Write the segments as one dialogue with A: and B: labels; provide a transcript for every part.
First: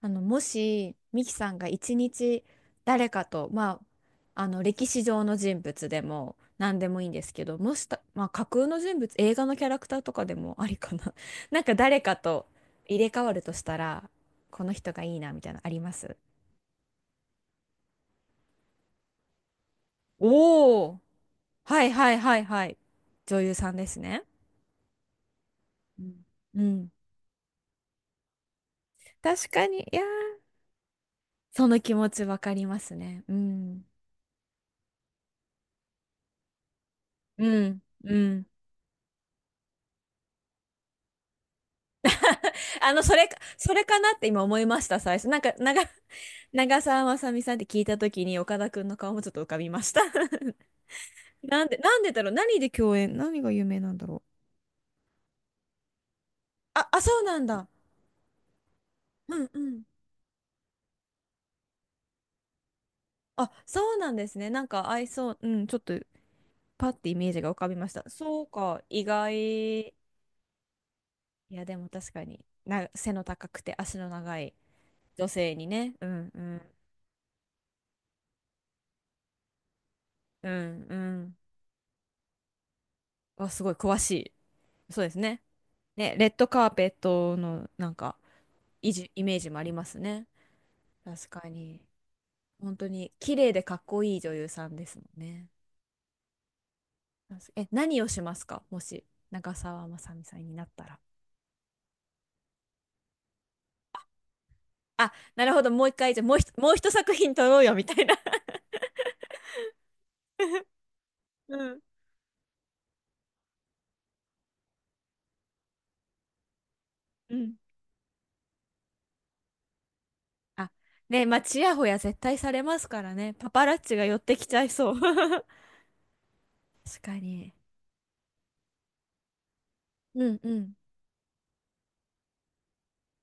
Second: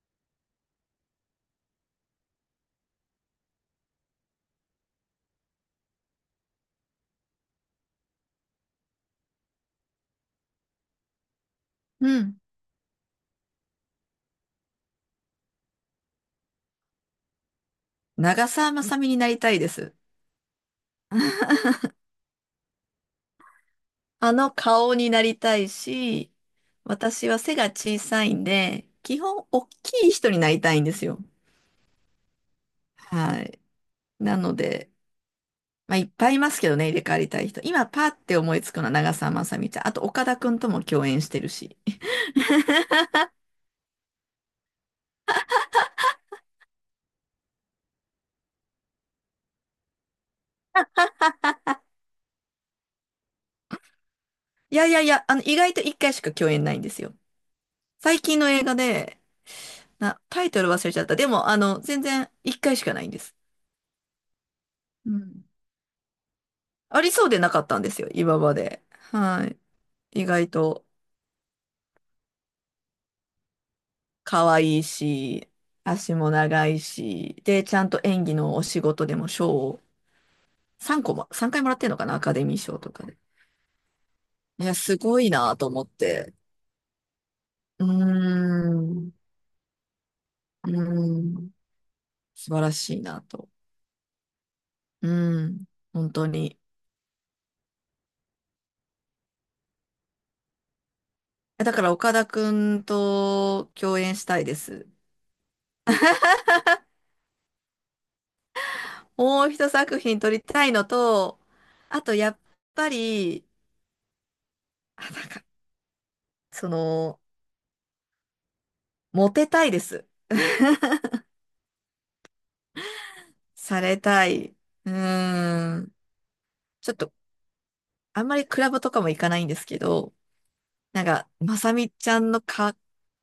A: もし、ミキさんが一日誰かと、まあ、歴史上の人物でも何でもいいんですけど、もした、まあ、架空の人物、映画のキャラクターとかでもありかな。なんか誰
B: う
A: か
B: ん。
A: と入れ替わるとしたら、この人がいいな、みたいなのあります？
B: 長澤まさみになりたいです。
A: おおー、はいはいはいはい。女優さんですね。
B: あの顔になりたい
A: うん。
B: し、
A: うん。
B: 私は背が小さいんで、基本
A: 確か
B: 大
A: に。いやー、
B: きい人になりたいんですよ。
A: その気持ちわかりますね。う
B: はい。
A: ん。
B: なので、まあ、いっぱいいますけどね、入れ替わりたい
A: う
B: 人。
A: ん。
B: 今パー
A: う
B: って
A: ん。
B: 思いつくのは長澤まさみちゃん。あと岡田くんとも共演してるし。
A: それか、それかなって今思いました、最初。なんか、長澤まさみさんって聞いたときに、岡田くんの顔もちょっと浮かびました。なんでだろう、何で共演？何が有名なんだろう？
B: いやいやいや、意外と一回しか共演ないん
A: あ、
B: で
A: あ、
B: すよ。
A: そうなんだ。
B: 最近の映画で、
A: うんうん。
B: タイトル忘れちゃった。でも、全然一回しかないんです。
A: あ、そうなんですね。なんか合い
B: う
A: そう。う
B: ん。
A: ん、ちょっと、パッ
B: あ
A: て
B: り
A: イ
B: そう
A: メー
B: で
A: ジが
B: な
A: 浮
B: かっ
A: かび
B: たん
A: ま
B: で
A: し
B: す
A: た。
B: よ、今
A: そう
B: ま
A: か、
B: で。
A: 意
B: はい。
A: 外。い
B: 意外と
A: や、でも確かに、背の高くて足の長
B: 可
A: い
B: 愛い
A: 女
B: し、
A: 性にね。う
B: 足も
A: んうん。
B: 長いし、で、ちゃんと演技のお仕事でも賞を
A: うんう
B: 3個も、
A: ん。
B: 3回もらってるのかな、アカデミー賞とかで。
A: あ、すごい詳しい。
B: いや、す
A: そうです
B: ごい
A: ね。
B: なと思っ
A: ね、レッ
B: て。
A: ドカーペットの
B: うー
A: なんか
B: ん、う
A: イメージもありますね。
B: ー
A: 確か
B: ん、
A: に。
B: 素晴ら
A: 本当
B: しい
A: に
B: な
A: 綺
B: と。
A: 麗でかっこいい女優さんですも
B: う
A: んね。
B: ん、本当に。
A: 何をしますか？もし、長澤まさみさんになったら。
B: だから岡田くんと共演したいです。
A: あ、なるほど、もう一回、じゃあもう一作品撮ろうよ、みたいな。
B: もう一作品撮りたいのと、
A: うん。
B: あとやっぱり、あ、なんか、その、
A: うん。
B: モテたいです。
A: あ、ね、まあ、ちやほや絶対されますからね。パパラッ
B: さ
A: チ
B: れ
A: が寄っ
B: た
A: てき
B: い。
A: ちゃい
B: う
A: そう。確
B: ーん。ちょっと、
A: かに。
B: あんまりクラブとかも行かないんですけど、
A: うんうん。
B: なんか、まさみちゃんのか、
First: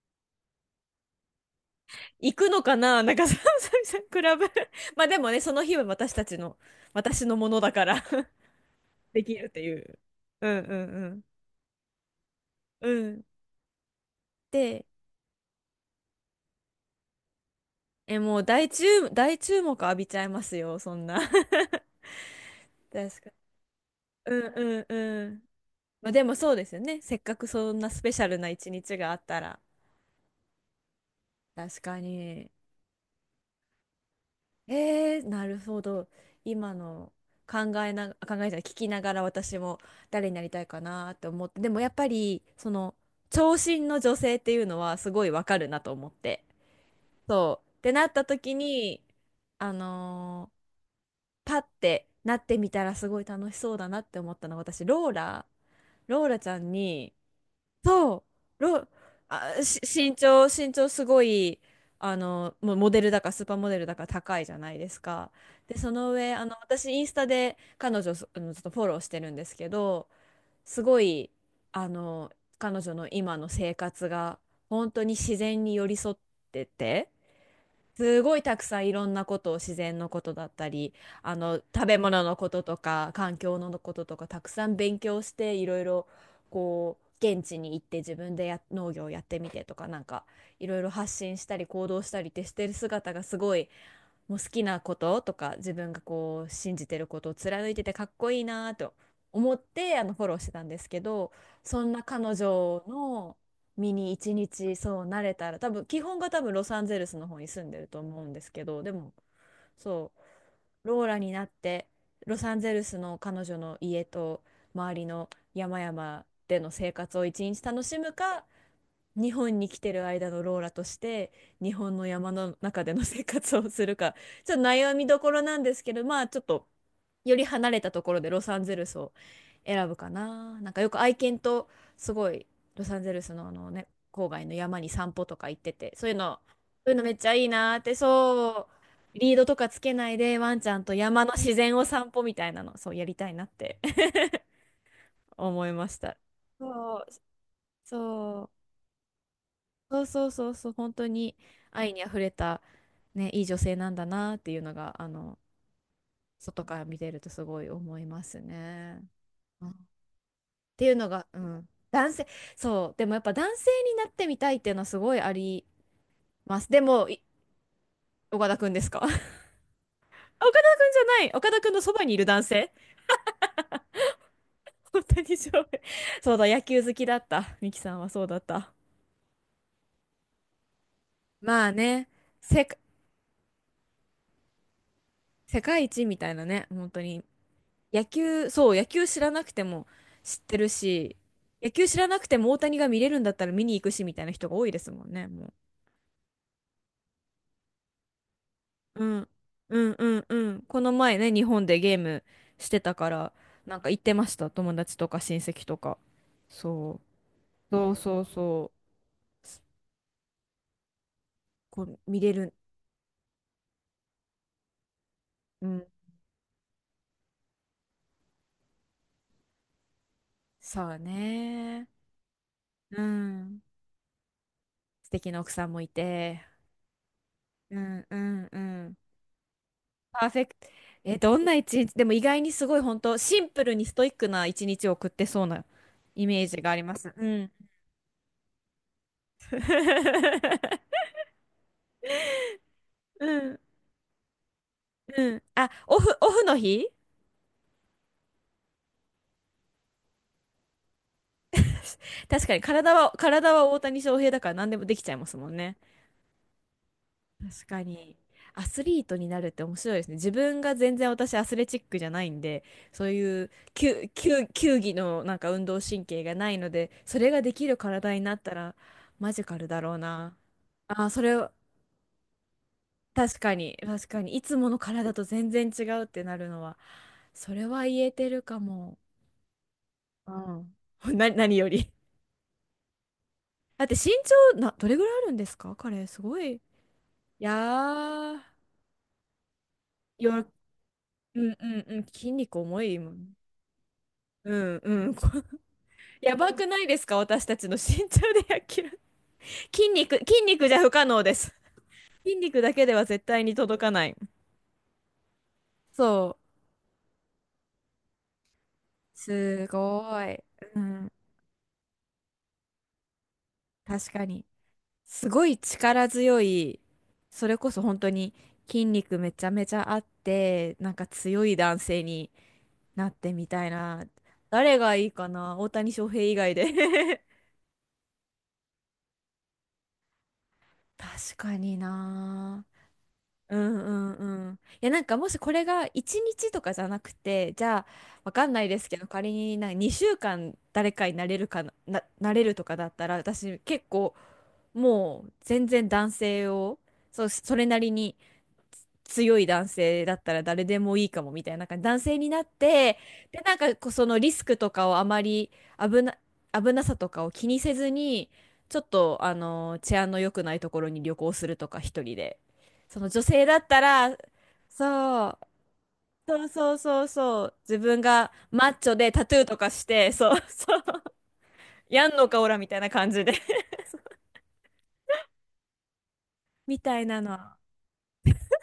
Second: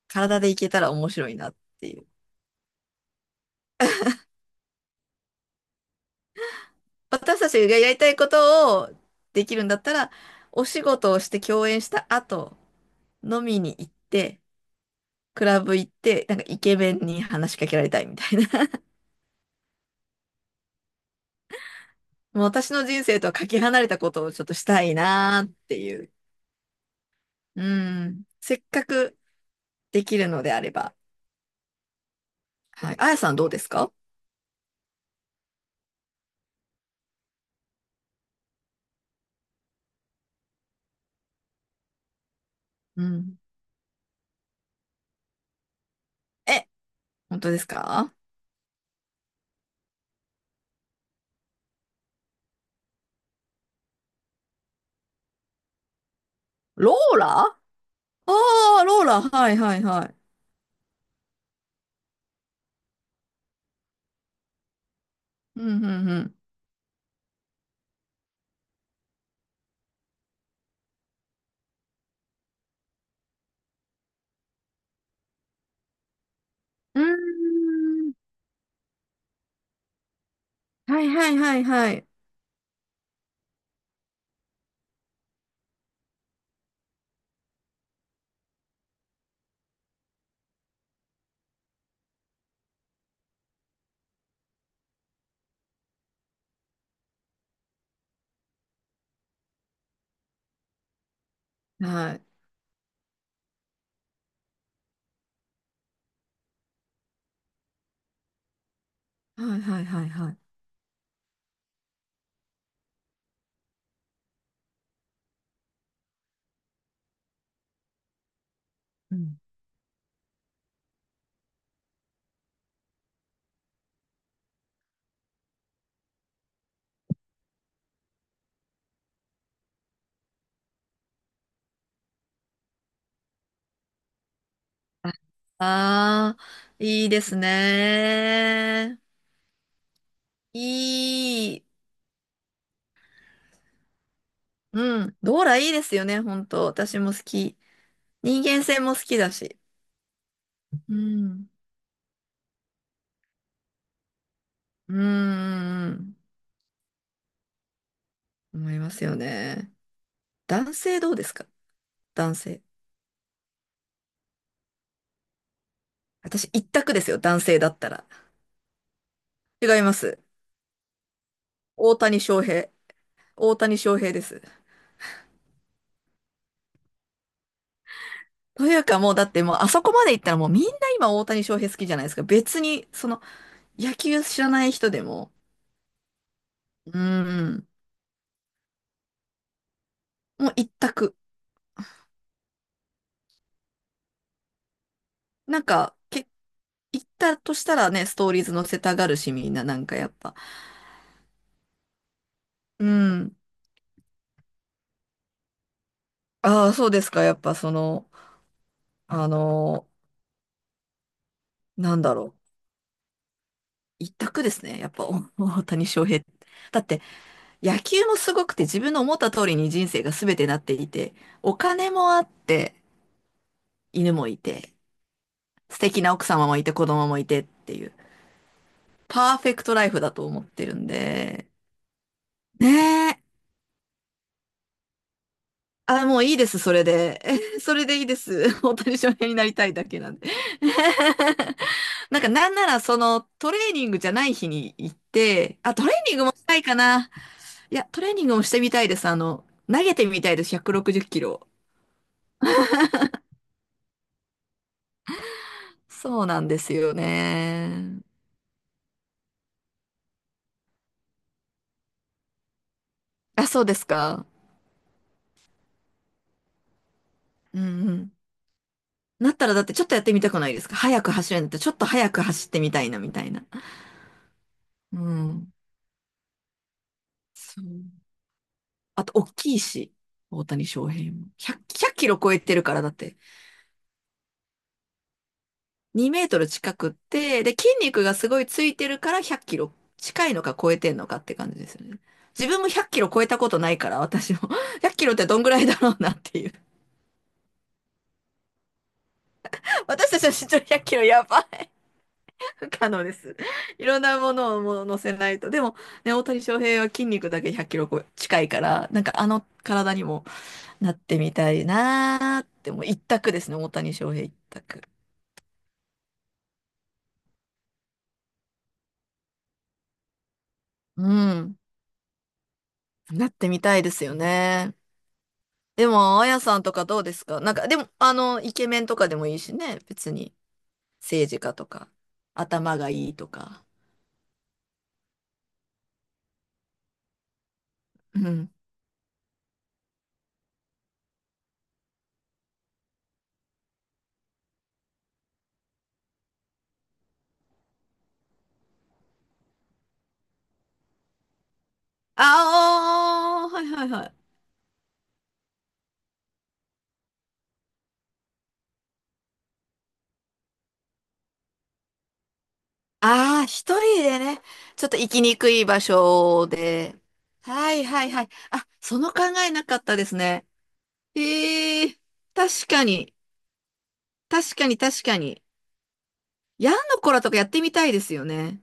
B: 体で行けたら面白いなっていう。
A: 行くのかな、なんか、ささみさん、クラブ。まあでもね、その日は私たちの、私の
B: 私
A: も
B: た
A: の
B: ち
A: だ
B: が
A: か
B: やり
A: ら。
B: たいことを
A: でき
B: で
A: るっ
B: き
A: て
B: るん
A: い
B: だった
A: う。
B: ら、
A: うん
B: お
A: う
B: 仕事を
A: ん
B: して共演した後、
A: うん。うん。
B: 飲みに行って、
A: で、
B: クラブ行って、なんかイケメンに話しかけられたいみ
A: え、
B: た
A: も
B: い
A: う
B: な。
A: 大注目浴びちゃいますよ、そんな。
B: もう私の 人
A: 確
B: 生と
A: か。
B: はかけ離れたことを
A: う
B: ちょっ
A: ん
B: とし
A: う
B: た
A: ん
B: い
A: うん。
B: なーってい
A: ま
B: う。
A: あでもそうですよね。せっかく
B: う
A: そんなスペシ
B: ん。
A: ャルな
B: せっ
A: 一
B: か
A: 日があ
B: く
A: ったら。
B: できるのであれば。
A: 確かに。
B: はい。あやさんどうですか？
A: えー、なるほど。今の考えじゃない、聞きながら私も誰になりたいかなって思って、でもやっぱり、その、
B: うん。
A: 長身の女性っていうのはすごいわかるなと思って。
B: え、本当で
A: そ
B: す
A: う。ってなっ
B: か？
A: た時に、あのーパッてなってみたらすごい楽しそうだなって思ったのは私ローラローラちゃん
B: ロ
A: に。
B: ーラ？あ
A: そう、
B: あー、
A: ロ、
B: ローラ、は
A: あ、
B: いは
A: し、
B: いはい。
A: 身長、身長すごい、もうモデルだかスーパーモデルだか高いじゃないですか。
B: う
A: で、
B: んう
A: そ
B: ん
A: の
B: う
A: 上、
B: ん。
A: 私、インスタで彼女、そあのちょっとフォローしてるんですけど、すごい、あの、彼女の今の生活が、本当に自然に寄り添って
B: うー
A: て、
B: ん。
A: すごいたくさんいろんなことを、自然のことだったり
B: はいはいはい
A: 食
B: は
A: べ
B: い。
A: 物のこととか環境のこととかたくさん勉強していろいろ、こう現地に行って自分で農業をやってみてとか、なんかいろいろ発信したり行動したりってしてる姿がすごい、もう好きなこととか自分がこう信じてることを貫いててかっこいいなと思ってフォローしてたんですけど、そんな
B: はい。
A: 彼女の身に一日そうなれたら、多分基本が多分ロサンゼルスの方に住んでると思うんですけど、でも
B: はいはいはい
A: そ
B: はい。
A: うローラになってロサンゼルスの彼女の家と周りの山々での生活を一日楽しむか、
B: う
A: 日
B: ん。
A: 本に来てる間のローラとして日本の山の中での生活をするか、 ちょっと悩みどころなんですけど、まあちょっとより離れたところでロサンゼルスを選ぶかな。なんかよく愛犬とすごいロサンゼルスのね、郊外の山に散歩とか行ってて、そういう
B: ああ
A: の、
B: ー、
A: そういうの
B: いい
A: めっ
B: で
A: ちゃ
B: す
A: いいなーって、そ
B: ね。
A: うリードとかつけないでワンちゃんと山の自
B: いい。
A: 然を散歩みたいなの、そうやりたいなって。
B: うん。ローラ
A: 思
B: いい
A: い
B: で
A: ま
B: す
A: し
B: よ
A: た。
B: ね、本当。
A: そ
B: 私
A: う、
B: も好き。
A: そ
B: 人
A: う
B: 間性も好きだし。
A: そうそうそうそう、本
B: う
A: 当に
B: ん。
A: 愛にあふれた、ね、いい女性なんだなっていうの
B: うん
A: が、
B: うんうん。
A: 外から見てるとすごい思います
B: 思いま
A: ね。
B: すよ
A: うん。
B: ね。
A: っ
B: 男
A: ていう
B: 性
A: の
B: どうで
A: が、
B: す
A: う
B: か？
A: ん、男性、
B: 男性。
A: そう、でもやっぱ男性になってみたいっていうのはすごいあり
B: 私
A: ま
B: 一
A: す。で
B: 択で
A: も、
B: すよ、男性だったら。
A: 岡田くんですか？ 岡田
B: 違いま
A: くん
B: す。
A: じゃない、岡田くんのそ
B: 大
A: ばにい
B: 谷
A: る
B: 翔
A: 男
B: 平。
A: 性。
B: 大谷翔平です。
A: 本当にそう。そうだ、野球好きだった。ミキさんはそうだっ
B: と
A: た。
B: いうかもうだってもうあそこまで行ったらもうみんな今大谷翔
A: ま
B: 平
A: あ
B: 好きじゃない
A: ね、
B: ですか。別
A: せ
B: にその野球知らない人でも、
A: 世界一みたいなね、本
B: うー
A: 当に
B: ん、
A: 野球、そう、野球知らなくても知っ
B: もう
A: てる
B: 一択。
A: し、野球知らなくても大谷が見れるんだったら見に行くしみたいな人が多いですもんね、も
B: なんか、け、行ったとしたらね、ストーリーズ載せた
A: う。
B: がる
A: うん。
B: しみんななん
A: うん
B: かやっ
A: うん
B: ぱ。
A: うん。この前ね、日本でゲームして
B: う
A: たから、
B: ん。
A: なんか行ってました、友達とか親戚とか。
B: ああ、そう
A: そ
B: ですか。やっぱそ
A: う。そう
B: の、
A: そうそ
B: あ
A: う。
B: のー
A: こ
B: な
A: う、
B: んだ
A: 見れ
B: ろ
A: る。
B: う。一択ですね。やっぱお大
A: う
B: 谷
A: ん。
B: 翔平。だって野球もすごくて自分の思った通りに人生が全てなって
A: そ
B: い
A: う
B: て、お
A: ね。
B: 金もあって、
A: うん。
B: 犬もいて、
A: 素敵な奥さん
B: 素
A: もい
B: 敵な奥
A: て。
B: 様もいて、子供もいてって
A: う
B: いう、
A: んうんうん。
B: パーフェクトライフだと
A: パーフ
B: 思
A: ェ
B: っ
A: ク
B: て
A: ト。
B: るん
A: え、どん
B: で、
A: な一日、でも意外にすごい本
B: ね
A: 当
B: え。
A: シンプルにストイックな一日を送ってそうな
B: あ、もう
A: イ
B: いい
A: メー
B: で
A: ジ
B: す、
A: が
B: そ
A: あり
B: れ
A: ます。
B: で。
A: う ん。
B: それでいいです。大谷翔平になりたいだけなんで。なんか、なんなら、その、
A: う
B: トレ
A: ん。
B: ーニングじゃない日に行っ
A: うん。
B: て、
A: あ、
B: あ、トレー
A: オフ、
B: ニング
A: オ
B: も
A: フ
B: した
A: の
B: いか
A: 日？
B: な。いや、トレーニングもしてみたいです。あの、投げてみたいです、160キロ。
A: 確かに体は大谷翔平だから何でもできちゃいますもんね。
B: そうなんですよ
A: 確か
B: ね。
A: に。アスリートになるって面白いですね。自分が全然、私アスレチックじゃないんで、そうい
B: あ、
A: う
B: そうですか。
A: 球技のなんか運動神経がないので、それがで
B: う
A: きる
B: んう
A: 体
B: ん。
A: になったら
B: な
A: マ
B: っ
A: ジ
B: たら
A: カ
B: だっ
A: ル
B: て
A: だ
B: ちょっ
A: ろ
B: と
A: う
B: やってみた
A: な。
B: くないですか？早
A: あー、
B: く
A: そ
B: 走
A: れ、
B: るんだってちょっと早く走ってみたいなみたい
A: 確
B: な。
A: かに、確かに。いつもの
B: う
A: 体と全
B: ん。
A: 然違うってなるのは、そ
B: そ
A: れは
B: う。
A: 言えてるかも。
B: あと、大きいし、
A: う
B: 大谷
A: ん。
B: 翔平 も。
A: 何
B: 100、
A: よ
B: ひ
A: り。
B: ゃくキロ超えてるからだって。
A: だって身長な、どれぐらいあるんですか彼、
B: 2
A: す
B: メー
A: ご
B: トル
A: い。い
B: 近くって、で、
A: や
B: 筋肉がすご
A: ー、
B: いついてるから100キロ近
A: よ、
B: いのか超えてんのかって
A: う
B: 感
A: ん
B: じ
A: う
B: です
A: ん
B: よ
A: う
B: ね。
A: ん、筋
B: 自
A: 肉
B: 分も
A: 重
B: 100
A: い
B: キロ
A: も
B: 超え
A: ん。
B: たことないから、私も。
A: うん
B: 100
A: う
B: キロ
A: ん。
B: ってどんぐらいだろうなっ
A: や
B: てい
A: ば
B: う。
A: くないですか、私たちの身長で0 0キロ。筋
B: 私
A: 肉、
B: たちの
A: 筋
B: 身長
A: 肉じ
B: 100
A: ゃ不
B: キ
A: 可
B: ロ
A: 能
B: や
A: で
B: ばい。
A: す。筋 肉
B: 不
A: だけ
B: 可
A: で
B: 能
A: は
B: で
A: 絶
B: す。
A: 対に届
B: い
A: か
B: ろん
A: ない。
B: なものをもう乗せないと。でも、ね、大
A: そ
B: 谷翔平は筋肉だけ100キロ近いから、なんか
A: う。
B: あの
A: す
B: 体に
A: ご
B: も
A: い。う
B: なっ
A: ん。
B: てみたいなーって、もう一択ですね、大谷
A: 確
B: 翔平
A: か
B: 一
A: に。
B: 択。
A: すごい力強い、それこそ本当に筋肉めちゃめちゃあって、なんか
B: う
A: 強い
B: ん。
A: 男性になっ
B: なっ
A: てみ
B: てみ
A: たい
B: たいです
A: な。
B: よね。
A: 誰がいいかな、大
B: で
A: 谷翔
B: も、
A: 平
B: あ
A: 以
B: や
A: 外
B: さん
A: で。
B: とかどうですか？なんか、でも、あの、イケメンとかでもいいしね、別に。政
A: 確
B: 治家
A: か
B: と
A: に
B: か、
A: な。
B: 頭がいいと
A: う
B: か。
A: んうんうん。いや、なんかもしこれが1日とかじゃなくて、じゃあ
B: う
A: わか
B: ん。
A: んないですけど、仮になんか2週間誰かになれるかな、なれるとかだったら、私結構もう全然男性を、そう、それなりに強い男性だったら誰でもいいかもみたいな、なんか男性になって、で、
B: ああ、
A: なん
B: はい
A: か
B: は
A: こ
B: い
A: うそ
B: はい。
A: のリスクとかをあまり、危な、危なさとかを気にせずに、ちょっと治安の良くないところに旅行するとか一人で。その女
B: あ
A: 性
B: あ、
A: だっ
B: 一
A: た
B: 人
A: ら、
B: でね、ちょっと行き
A: そ
B: に
A: う、
B: くい場
A: そう
B: 所
A: そう
B: で。
A: そうそう、
B: は
A: 自
B: い
A: 分
B: はいはい。
A: が
B: あ、
A: マッチョ
B: そ
A: で
B: の考
A: タトゥー
B: え
A: と
B: な
A: か
B: かっ
A: し
B: たで
A: て、
B: す
A: そう
B: ね。
A: そう、
B: ええ、
A: やんのかおら
B: 確
A: みたい
B: か
A: な感
B: に、
A: じで、
B: 確かに確かに。ヤン
A: み
B: の
A: たい
B: コ
A: な
B: ラとか
A: の。
B: やってみたいですよね。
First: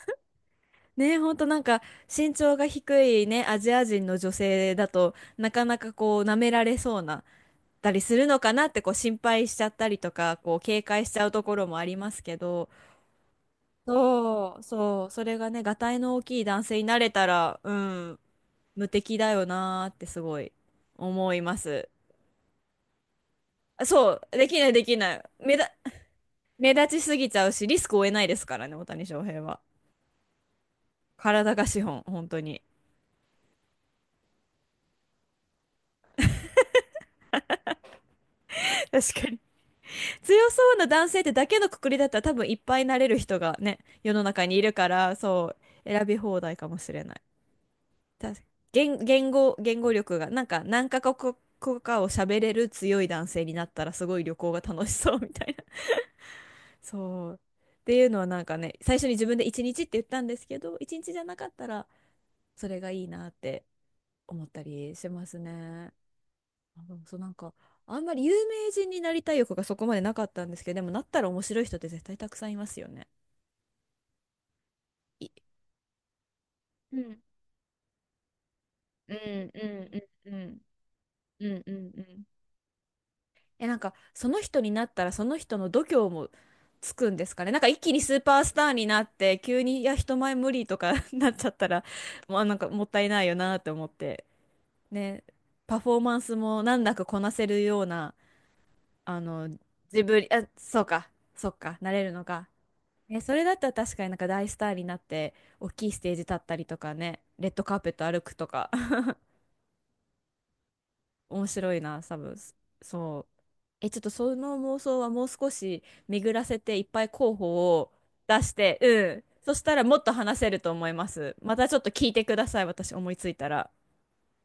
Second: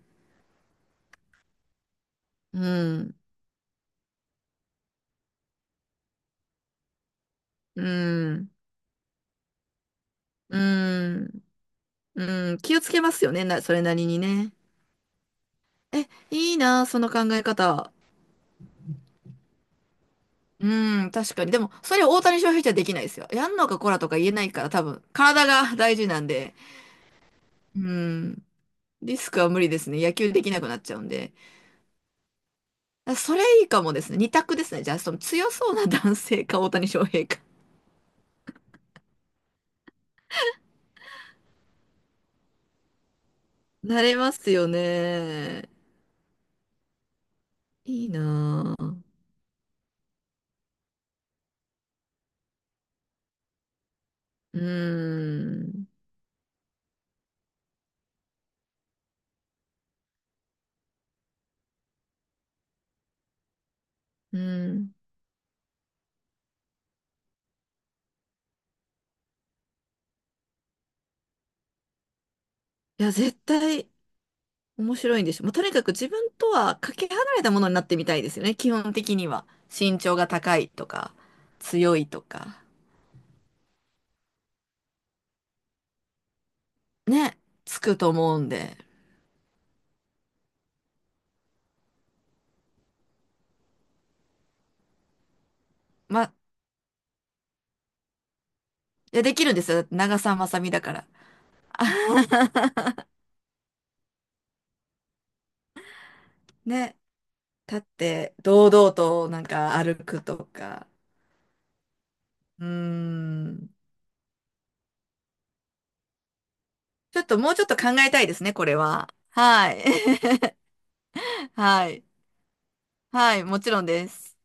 A: ね、ほんとなんか身長が
B: う
A: 低
B: ん、
A: いね、アジア人の女性だとなかなかこう舐められそうなっ
B: う
A: たりするの
B: ん、
A: かなってこう心配しちゃったりとか、こ
B: う
A: う警戒しちゃう
B: ん、
A: ところもありますけ
B: うん。
A: ど、
B: 気をつけますよね、それなりにね。
A: そうそう、それがね、がたい
B: え、
A: の大きい
B: いい
A: 男性に
B: な、
A: な
B: その
A: れ
B: 考
A: た
B: え
A: ら、う
B: 方。
A: ん、無敵だよなーってすごい
B: うん、
A: 思
B: 確
A: い
B: かに。
A: ま
B: でも、
A: す。
B: それを大谷翔平じゃできないですよ。やんのか
A: あ
B: コラと
A: そ
B: か
A: う、
B: 言えな
A: で
B: い
A: き
B: か
A: な
B: ら、
A: い
B: 多
A: でき
B: 分、
A: ない。
B: 体が大事なんで。
A: 目立ちすぎちゃうし、リ
B: う
A: スクを負えないで
B: ん。
A: すからね、大谷
B: リ
A: 翔
B: スク
A: 平
B: は無
A: は。
B: 理ですね。野球できなくなっちゃうんで。
A: 体が資本、本当に。
B: あそれいいかもですね。二択ですね。じゃあ、その強そうな男性か大谷翔平か。
A: 確かに、強そうな男性ってだけのくくりだったら、多分いっぱいなれる人がね、
B: な
A: 世
B: れ
A: の
B: ま
A: 中
B: す
A: にい
B: よ
A: るから、そ
B: ね。
A: う、選び放題かもしれない。
B: いい
A: 確か、
B: なぁ。
A: 言語力が、なんか何カ国語かを喋れる強い男性になったらすごい旅行
B: う
A: が楽しそうみたい
B: ー
A: な。
B: ん。
A: そう。っていうのはなんかね、最初に自分で1日って言ったんですけど、1日じゃなかったらそれがいいなって
B: う
A: 思ったり
B: ん。
A: しますね。あ、でもそうなんか、あんまり有名人になりたい欲がそこまでなかったんですけど、でもなったら面白い人って絶対たくさんいますよ
B: い
A: ね。
B: や、絶対面白いん
A: い
B: でしょ。もうとにかく自分とはか
A: う
B: け
A: ん。
B: 離れたものになってみたいですよね。基本
A: う
B: 的には。
A: んうん
B: 身長が
A: うんう
B: 高
A: ん
B: いとか、
A: うんう
B: 強
A: んう
B: いと
A: ん。
B: か。
A: え、なんかその人になったらその人の度胸もつくんです
B: ね。
A: かね。なんか一
B: つ
A: 気
B: く
A: に
B: と
A: スー
B: 思
A: パ
B: う
A: ー
B: ん
A: スター
B: で。
A: になって急にいや人前無理とか、 なっちゃったらもうなんかもったいないよなって思って。ね、パフォーマン
B: ま、
A: スも難なくこなせるような、
B: い
A: あ
B: や、でき
A: の
B: るんですよ。だって
A: 自
B: 長
A: 分、
B: 澤
A: あ、
B: まさみだ
A: そう
B: から。
A: か、そう か
B: あ
A: なれるのか。え、それだったら確かになんか大スターになって大きいステージ立ったりとか
B: ね。
A: ね、レッドカ
B: 立
A: ー
B: っ
A: ペット歩く
B: て
A: とか
B: 堂々となんか歩くとか。
A: 面白いな、多分。
B: うー
A: そう。
B: ん。
A: え、ちょっとその妄想はもう少し巡らせていっぱい
B: ちょっ
A: 候
B: ともうちょっ
A: 補
B: と考
A: を
B: えたいで
A: 出
B: す
A: し
B: ね、これ
A: て、う
B: は。
A: ん。そし
B: は
A: たら
B: い。
A: もっと話せると思います。またちょっ
B: は
A: と
B: い。
A: 聞いてください、私思いつい
B: はい、
A: た
B: も
A: ら。
B: ちろんです。